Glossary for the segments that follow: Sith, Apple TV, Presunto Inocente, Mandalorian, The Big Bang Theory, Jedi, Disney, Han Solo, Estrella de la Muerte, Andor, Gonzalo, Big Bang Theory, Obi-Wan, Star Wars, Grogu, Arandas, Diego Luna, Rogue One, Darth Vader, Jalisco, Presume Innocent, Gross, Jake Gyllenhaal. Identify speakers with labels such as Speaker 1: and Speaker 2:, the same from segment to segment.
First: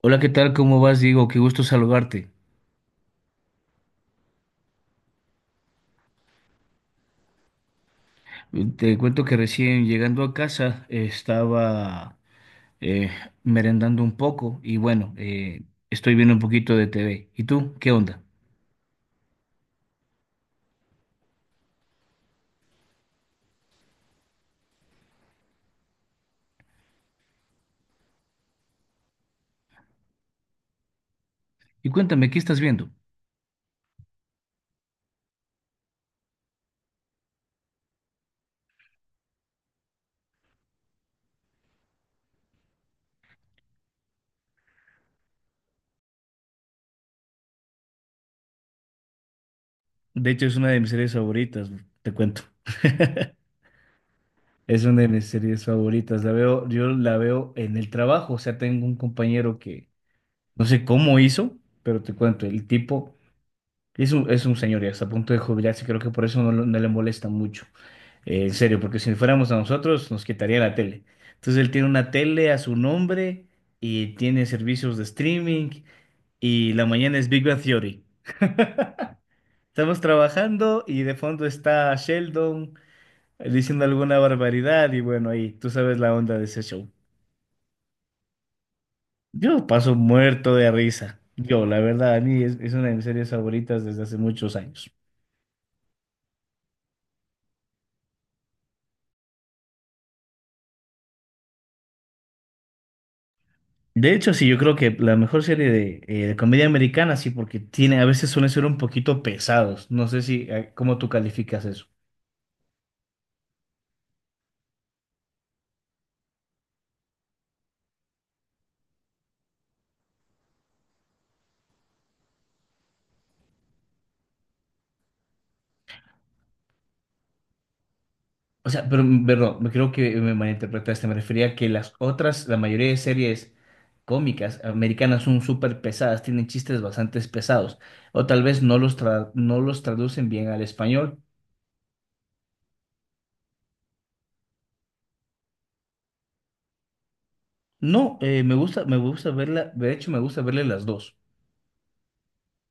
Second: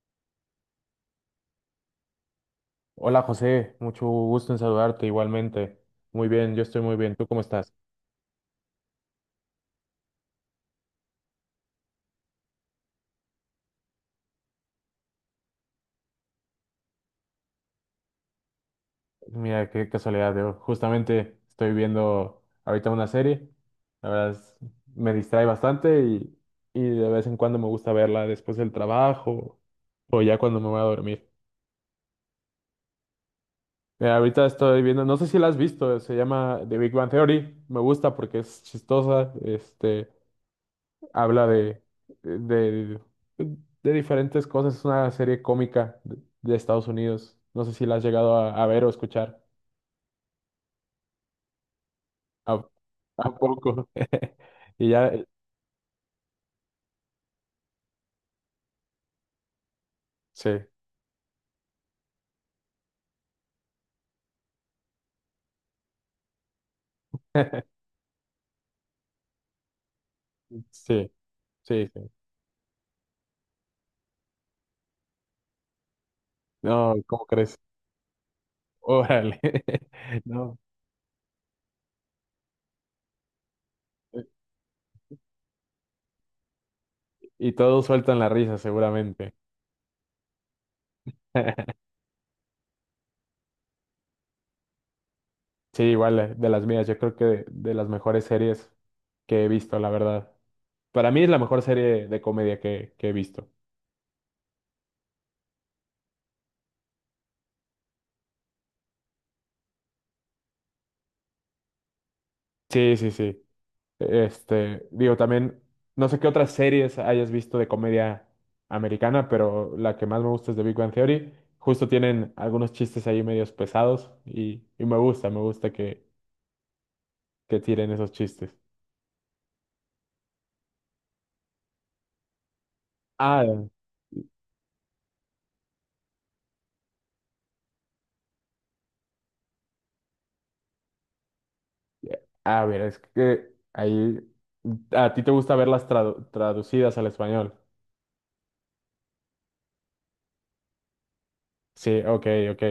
Speaker 1: Hola, ¿qué tal? ¿Cómo vas, Diego? Qué gusto saludarte.
Speaker 2: Hola José, mucho gusto en saludarte igualmente. Muy bien, yo estoy muy bien. ¿Tú cómo estás?
Speaker 1: Te cuento que recién llegando a casa estaba eh, merendando un poco y bueno, estoy viendo un poquito de TV. ¿Y tú? ¿Qué onda?
Speaker 2: Mira, qué casualidad. Yo justamente estoy viendo ahorita una serie. La verdad es- Me distrae bastante y de vez en cuando me gusta verla después del trabajo o ya cuando me voy a dormir.
Speaker 1: Y cuéntame, ¿qué estás viendo?
Speaker 2: Mira, ahorita estoy viendo, no sé si la has visto, se llama The Big Bang Theory. Me gusta porque es chistosa. Este, habla de, de diferentes cosas. Es una serie cómica de Estados Unidos. No sé si la has llegado a ver o escuchar.
Speaker 1: De hecho, es una de mis series favoritas, te cuento.
Speaker 2: ¿A, a poco?
Speaker 1: Es
Speaker 2: Y
Speaker 1: una de
Speaker 2: ya,
Speaker 1: mis series favoritas. La veo, yo la veo en el trabajo. O sea, tengo un compañero que
Speaker 2: sí,
Speaker 1: no sé cómo hizo, pero te cuento, el tipo es un señor y hasta a punto de jubilarse. Creo que por eso no, no le molesta mucho. En serio, porque si fuéramos a nosotros nos quitaría la tele.
Speaker 2: sí,
Speaker 1: Entonces él tiene
Speaker 2: sí, sí.
Speaker 1: una tele a su nombre y tiene servicios de streaming y la
Speaker 2: No,
Speaker 1: mañana
Speaker 2: ¿cómo
Speaker 1: es Big
Speaker 2: crees?
Speaker 1: Bang Theory.
Speaker 2: Órale.
Speaker 1: Estamos
Speaker 2: No.
Speaker 1: trabajando y de fondo está Sheldon diciendo alguna barbaridad y bueno, ahí tú sabes la onda de ese show.
Speaker 2: Y todos sueltan la risa, seguramente.
Speaker 1: Yo paso muerto de risa. Yo, la verdad, es una de mis series favoritas desde hace muchos años.
Speaker 2: Sí, igual, de las mías, yo creo que de las mejores series que he visto, la verdad. Para mí es la mejor serie de comedia que he visto.
Speaker 1: De hecho, sí, yo creo que la mejor serie de comedia americana, sí, porque tiene, a veces suelen ser un poquito pesados. No sé si, cómo tú calificas eso.
Speaker 2: Sí, sí, sí. Este, digo, también, no sé qué otras series hayas visto de comedia americana, pero la que más me gusta es The Big Bang Theory. Justo tienen algunos chistes ahí medios pesados y me gusta que tiren esos chistes.
Speaker 1: O sea, pero, perdón, me creo que me malinterpretaste. Me refería a que las otras, la mayoría de
Speaker 2: Ah,
Speaker 1: series cómicas americanas son súper pesadas, tienen chistes bastante pesados. O tal vez no los traducen bien al español.
Speaker 2: ya. A ver, es que ahí, ¿a ti te gusta verlas traducidas al español?
Speaker 1: No, me gusta verla, de hecho, me gusta verle las dos.
Speaker 2: Sí, ok, ok.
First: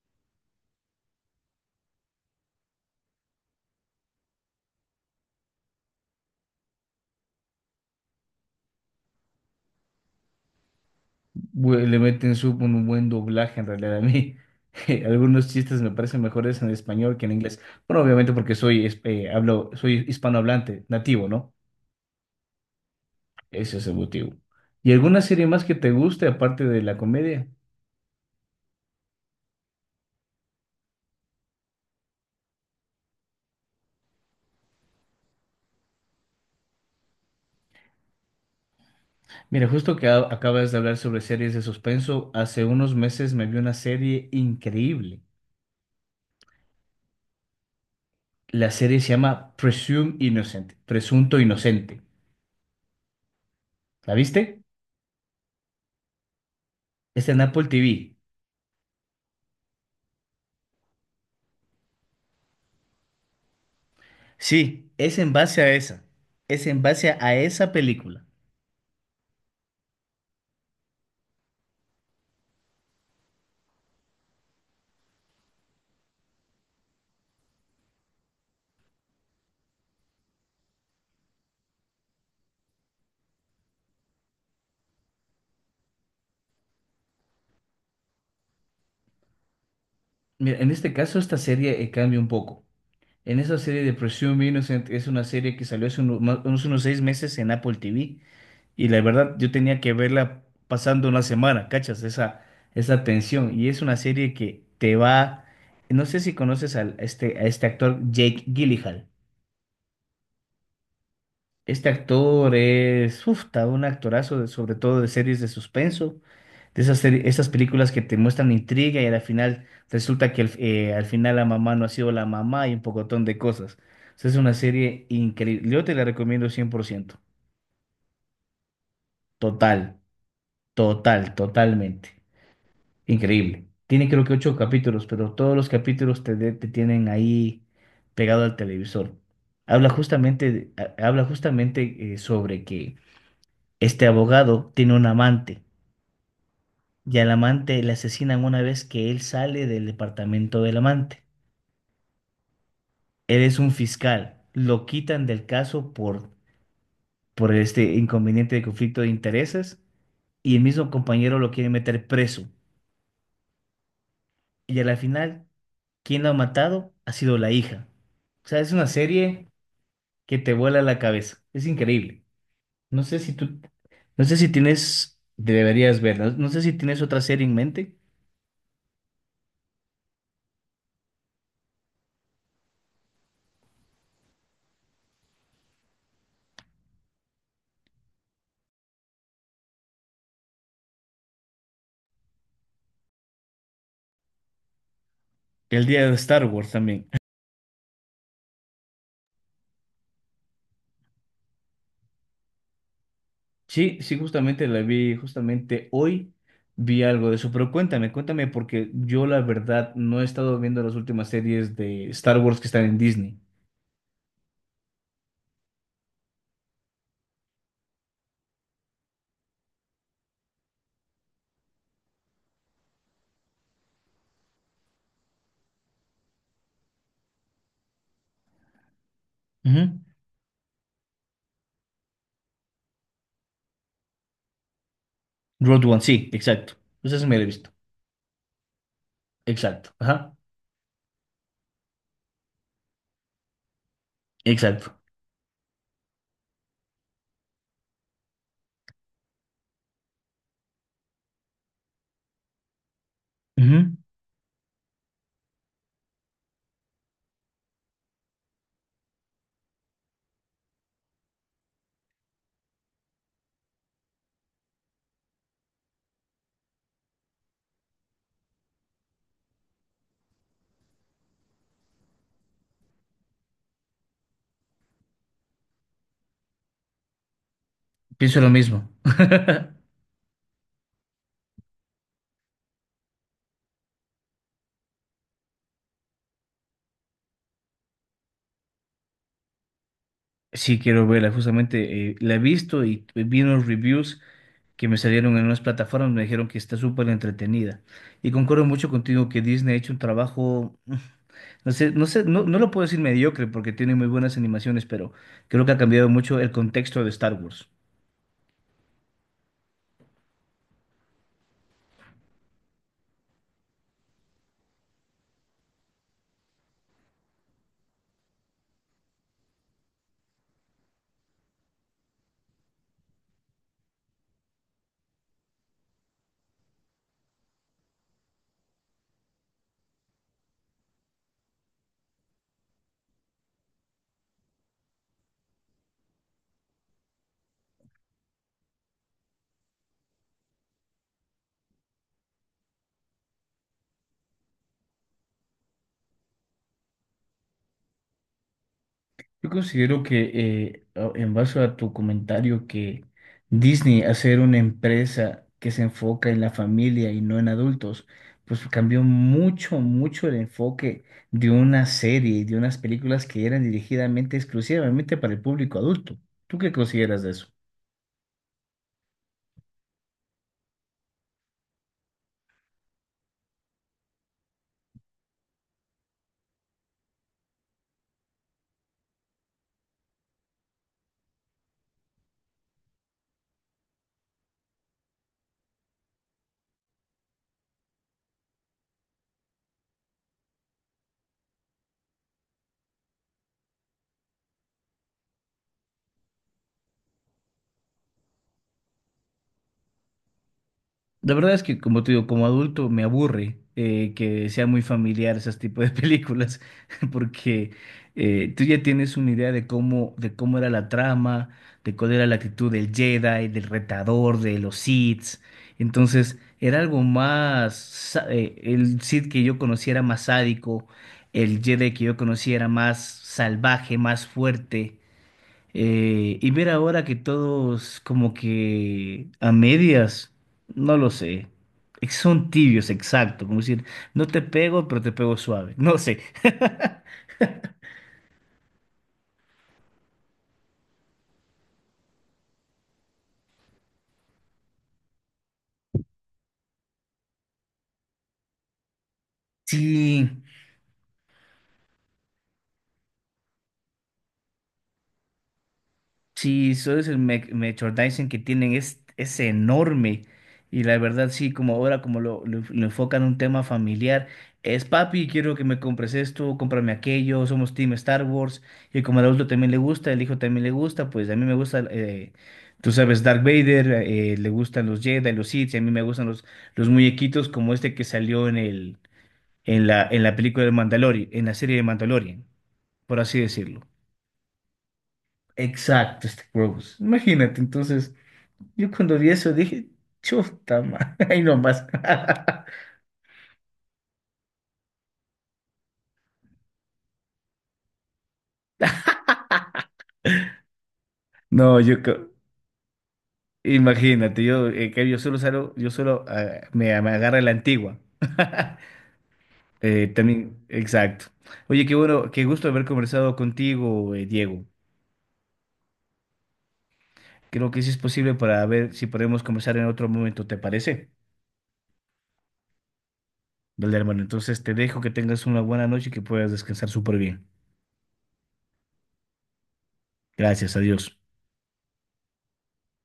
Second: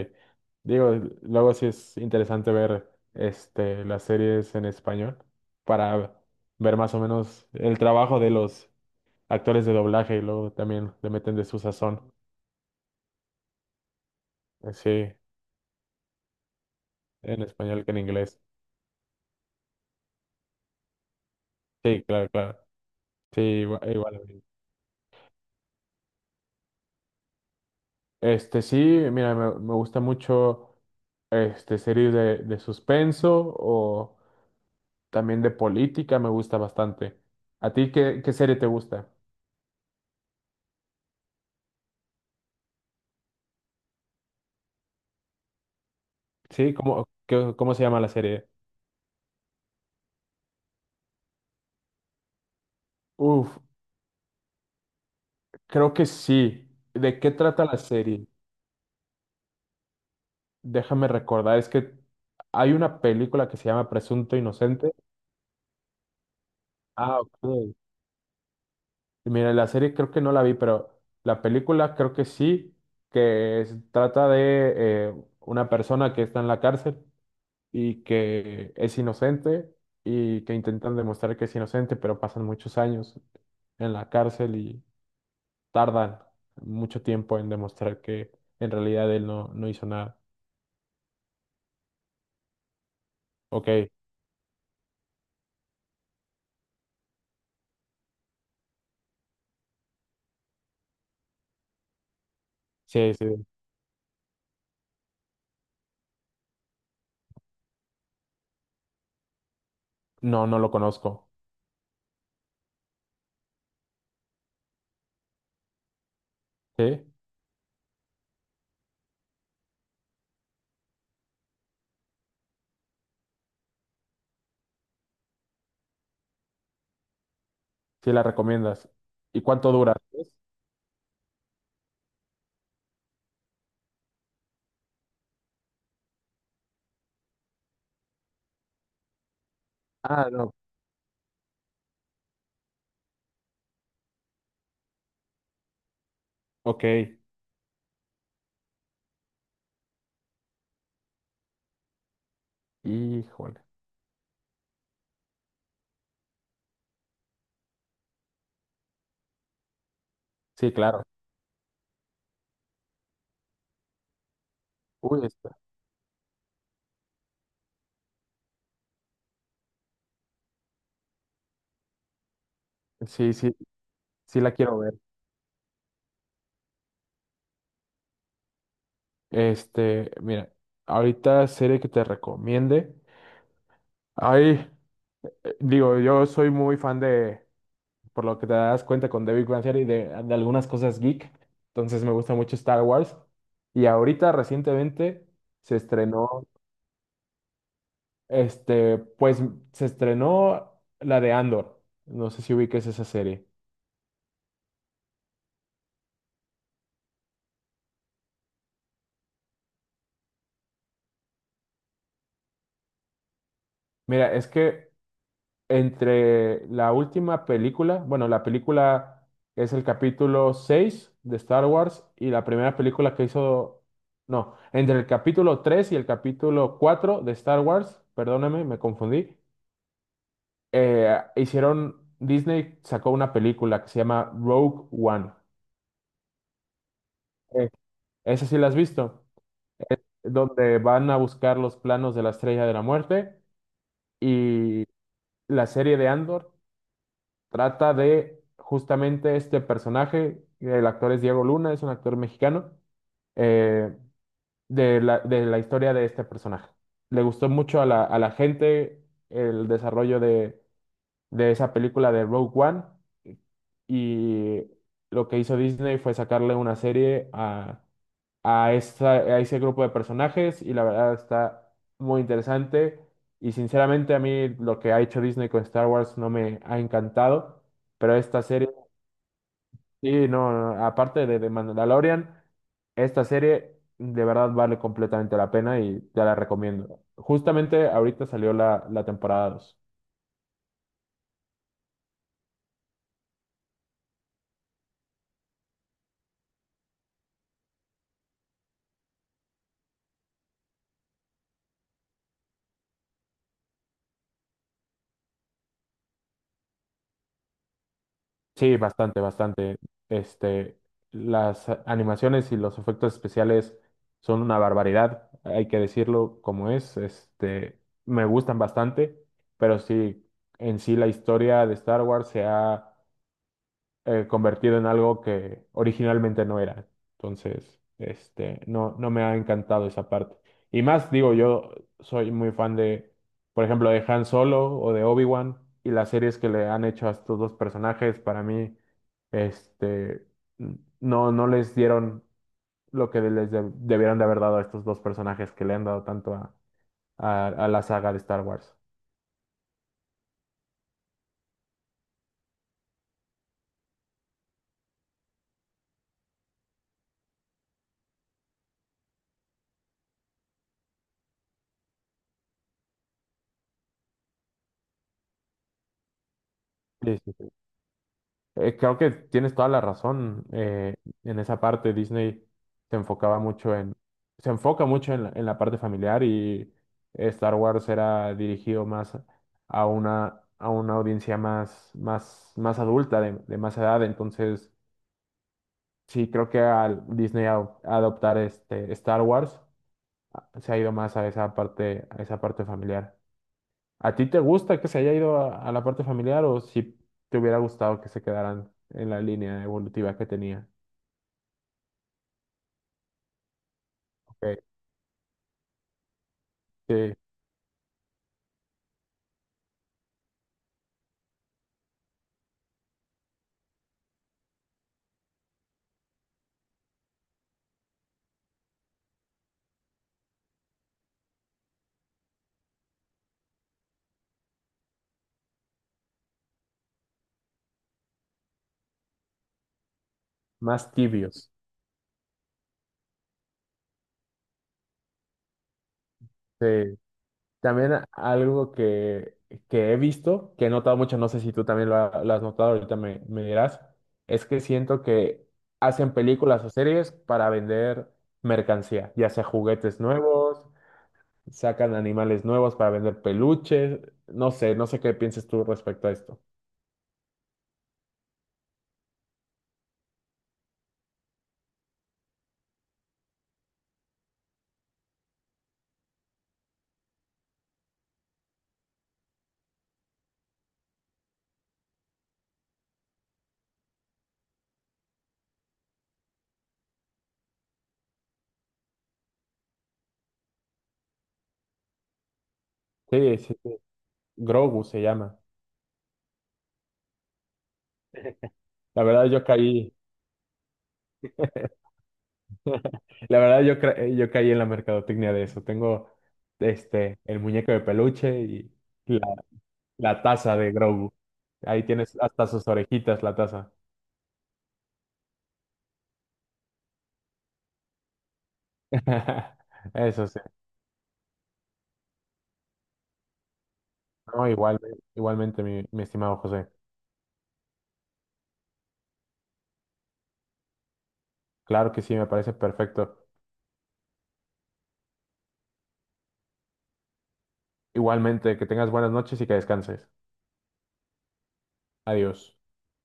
Speaker 2: Digo, luego sí es interesante ver este, las series en español para ver más o menos el trabajo de los actores de doblaje y luego también le meten de su
Speaker 1: Le
Speaker 2: sazón.
Speaker 1: meten un buen doblaje en realidad a mí.
Speaker 2: Sí,
Speaker 1: Algunos chistes me parecen mejores en español que en
Speaker 2: en
Speaker 1: inglés.
Speaker 2: español que en
Speaker 1: Bueno, obviamente
Speaker 2: inglés.
Speaker 1: porque hablo, soy hispanohablante, nativo, ¿no?
Speaker 2: Sí, claro, claro. Sí,
Speaker 1: Ese es el
Speaker 2: igual. A
Speaker 1: motivo.
Speaker 2: mí.
Speaker 1: ¿Y alguna serie más que te guste aparte de la comedia?
Speaker 2: Este, sí, mira, me gusta mucho este series de suspenso o también de política, me gusta bastante. ¿A ti qué, qué serie te gusta?
Speaker 1: Mira, justo que acabas de hablar sobre series de suspenso, hace unos meses me vi una serie increíble.
Speaker 2: Sí, ¿cómo, cómo se llama la serie?
Speaker 1: La serie se llama Presume Innocent, Presunto Inocente.
Speaker 2: Uf,
Speaker 1: ¿La viste?
Speaker 2: creo que sí. ¿De
Speaker 1: Está
Speaker 2: qué
Speaker 1: en Apple
Speaker 2: trata la
Speaker 1: TV.
Speaker 2: serie? Déjame recordar, es que hay una película que se llama Presunto
Speaker 1: Sí,
Speaker 2: Inocente.
Speaker 1: es en base a esa. Es en base
Speaker 2: Ah,
Speaker 1: a esa
Speaker 2: ok.
Speaker 1: película.
Speaker 2: Mira, la serie creo que no la vi, pero la película creo que sí, trata de eh, una persona que está en la cárcel y que es inocente y que intentan demostrar que es inocente, pero pasan muchos años en la cárcel y tardan mucho tiempo en demostrar que en realidad él no, no hizo nada.
Speaker 1: Mira, en este caso esta serie cambia un poco. En esa
Speaker 2: Ok,
Speaker 1: serie de Presume Innocent es una serie que salió hace unos seis meses en Apple TV. Y la verdad, yo tenía que verla pasando una semana, ¿cachas? Esa
Speaker 2: sí, sí,
Speaker 1: tensión. Y es una serie que te va... No sé si conoces al, este, a este actor Jake Gyllenhaal.
Speaker 2: no, no lo conozco.
Speaker 1: Este actor es, uf, ta, un actorazo, sobre todo de series de suspenso, de esas,
Speaker 2: ¿Sí?
Speaker 1: esas películas que te muestran intriga y al final resulta que al final la mamá no ha sido la mamá y un pocotón de cosas. O sea, es una serie increíble. Yo te la recomiendo 100%.
Speaker 2: Sí la recomiendas. ¿Y cuánto dura?
Speaker 1: Total, totalmente. Increíble. Tiene creo que ocho capítulos, pero todos los capítulos te tienen ahí pegado al televisor. Habla
Speaker 2: Ah,
Speaker 1: justamente,
Speaker 2: no.
Speaker 1: habla justamente sobre que este abogado tiene un amante
Speaker 2: Ok,
Speaker 1: y al amante le asesinan una vez que él sale del departamento del amante. Él es
Speaker 2: híjole.
Speaker 1: un fiscal, lo quitan del caso por este inconveniente de conflicto de intereses y el
Speaker 2: Sí,
Speaker 1: mismo
Speaker 2: claro.
Speaker 1: compañero lo quiere meter preso. Y a la
Speaker 2: Uy,
Speaker 1: final,
Speaker 2: esta.
Speaker 1: quien lo ha matado ha sido la hija. O sea, es una serie que te vuela la cabeza. Es increíble. No sé si
Speaker 2: Sí, sí,
Speaker 1: tú, no sé
Speaker 2: sí
Speaker 1: si
Speaker 2: la quiero ver.
Speaker 1: tienes, deberías verla. No sé si tienes otra serie en mente.
Speaker 2: Este, mira, ahorita serie que te recomiende. Ay, digo, yo soy muy fan de, por lo que te das cuenta con David Big Bang Theory, de algunas cosas geek. Entonces me gusta mucho Star Wars. Y ahorita recientemente se
Speaker 1: El día de Star
Speaker 2: estrenó,
Speaker 1: Wars también.
Speaker 2: este, pues se estrenó la de Andor. No sé si ubiques esa serie.
Speaker 1: Sí, sí, justamente la vi, justamente hoy vi algo de eso, pero cuéntame, cuéntame, porque yo la verdad no he estado viendo las últimas series de Star Wars que están en Disney.
Speaker 2: Mira, es que entre la última película, bueno, la película es el capítulo 6 de Star Wars y la primera película que hizo, no, entre el capítulo 3 y el capítulo 4 de Star Wars, perdóname, me confundí,
Speaker 1: Ujú.
Speaker 2: hicieron, Disney sacó una película que se llama Rogue One.
Speaker 1: Road One, sí, exacto. Pues eso me lo he visto.
Speaker 2: Eh, esa sí la has visto,
Speaker 1: Exacto, ajá,
Speaker 2: donde van a buscar los planos de la Estrella de la Muerte y
Speaker 1: exacto.
Speaker 2: la serie de Andor trata de justamente este personaje, el actor es Diego Luna, es un actor mexicano, eh,
Speaker 1: Ujú.
Speaker 2: de la historia de este personaje. Le gustó mucho a la gente el desarrollo de esa película de Rogue One y lo que hizo Disney fue sacarle una serie a ese grupo de personajes y la verdad está muy interesante y sinceramente a mí lo que ha hecho Disney con Star Wars no me ha encantado pero
Speaker 1: Pienso
Speaker 2: esta
Speaker 1: lo
Speaker 2: serie.
Speaker 1: mismo.
Speaker 2: Sí, no, no, no, aparte de Mandalorian, esta serie de verdad vale completamente la pena y te la recomiendo. Justamente ahorita salió la temporada 2.
Speaker 1: Sí, quiero verla, justamente la he visto y vi unos reviews que me salieron en unas plataformas, me dijeron que está súper entretenida. Y concuerdo mucho contigo que Disney ha hecho un trabajo. No, no lo puedo decir mediocre porque tiene muy buenas animaciones, pero creo que ha cambiado mucho el contexto de Star Wars.
Speaker 2: Sí, bastante, bastante. Este, las animaciones y los efectos especiales son una barbaridad, hay que decirlo como es. Este, me gustan bastante, pero sí, en sí la historia de Star Wars se ha convertido en algo que originalmente no era. Entonces, este, no, no me ha encantado esa parte. Y más, digo, yo soy muy fan de, por ejemplo, de Han Solo o de Obi-Wan y las series que le han hecho a estos dos personajes, para mí, este, no, no les dieron lo que les debieron de haber dado a estos dos personajes que le han dado tanto a la saga de Star Wars.
Speaker 1: Yo considero que en base a tu comentario que Disney hacer una empresa que se enfoca en la familia y no en adultos, pues cambió mucho, mucho el enfoque de una serie y de unas películas que eran dirigidamente exclusivamente para el público adulto. ¿Tú qué
Speaker 2: Sí,
Speaker 1: consideras de
Speaker 2: sí,
Speaker 1: eso?
Speaker 2: sí. Creo que tienes toda la razón. Eh, en esa parte, Disney se enfocaba mucho en, se enfoca mucho en la parte familiar y Star Wars era dirigido más a una audiencia más, más, más adulta, de más edad. Entonces, sí, creo que al Disney adoptar este Star Wars se ha ido más a esa parte familiar. ¿A ti te gusta que se haya ido a la parte familiar o si te hubiera gustado que se quedaran en la línea evolutiva que tenía?
Speaker 1: La verdad es que, como te digo, como adulto me aburre que
Speaker 2: Eh,
Speaker 1: sea muy familiar esos tipos de películas,
Speaker 2: sí,
Speaker 1: porque tú ya tienes una idea de cómo era la trama, de cuál era la actitud del Jedi, del retador, de los Sith. Entonces, era algo más, el Sith que yo conocía era más sádico, el Jedi que yo conocía era más salvaje, más fuerte. Y ver ahora que todos como que a medias,
Speaker 2: más
Speaker 1: no lo sé.
Speaker 2: tibios.
Speaker 1: Son tibios, exacto. Como decir, no te pego, pero te pego suave. No sé.
Speaker 2: Sí. También algo que he visto, que he notado mucho, no sé si tú también lo, lo has notado, ahorita me, me dirás, es que siento que hacen películas o series para vender mercancía, ya sea juguetes
Speaker 1: Sí,
Speaker 2: nuevos, sacan animales nuevos para vender peluches, no sé, no sé qué pienses tú respecto a esto.
Speaker 1: sí, esos merchandising que tienen es enorme. Y la verdad, sí, como ahora, lo enfocan en un tema familiar, es papi, quiero que me compres esto, cómprame aquello, somos Team Star Wars. Y como al adulto también le gusta, el hijo también le gusta, pues a mí me gusta, tú sabes, Darth Vader, le gustan los Jedi, los Sith, y a mí me gustan los muñequitos como este que salió en la película de Mandalorian, en la serie de Mandalorian, por
Speaker 2: Sí,
Speaker 1: así
Speaker 2: sí, sí,
Speaker 1: decirlo.
Speaker 2: Grogu se llama.
Speaker 1: Exacto, este Gross. Imagínate, entonces, yo
Speaker 2: La
Speaker 1: cuando
Speaker 2: verdad
Speaker 1: vi
Speaker 2: yo
Speaker 1: eso dije,
Speaker 2: caí.
Speaker 1: chuta, ma, ahí nomás.
Speaker 2: La verdad, yo, yo caí en la mercadotecnia de eso. Tengo este, el muñeco de peluche y la, la taza de Grogu.
Speaker 1: No,
Speaker 2: Ahí tienes hasta sus orejitas, la taza.
Speaker 1: imagínate, yo, que yo solo salgo, yo solo ah, me agarra la antigua.
Speaker 2: Eso sí.
Speaker 1: También, exacto. Oye, qué bueno, qué gusto haber conversado contigo,
Speaker 2: No,
Speaker 1: Diego.
Speaker 2: igual, igualmente, mi estimado José.
Speaker 1: Creo que sí es posible para ver si podemos conversar en otro momento, ¿te parece?
Speaker 2: Claro que sí, me parece perfecto.
Speaker 1: Dale, hermano, entonces te dejo que tengas una buena noche y que puedas descansar súper bien.
Speaker 2: Igualmente, que tengas buenas noches y que descanses.
Speaker 1: Gracias, adiós.
Speaker 2: Adiós.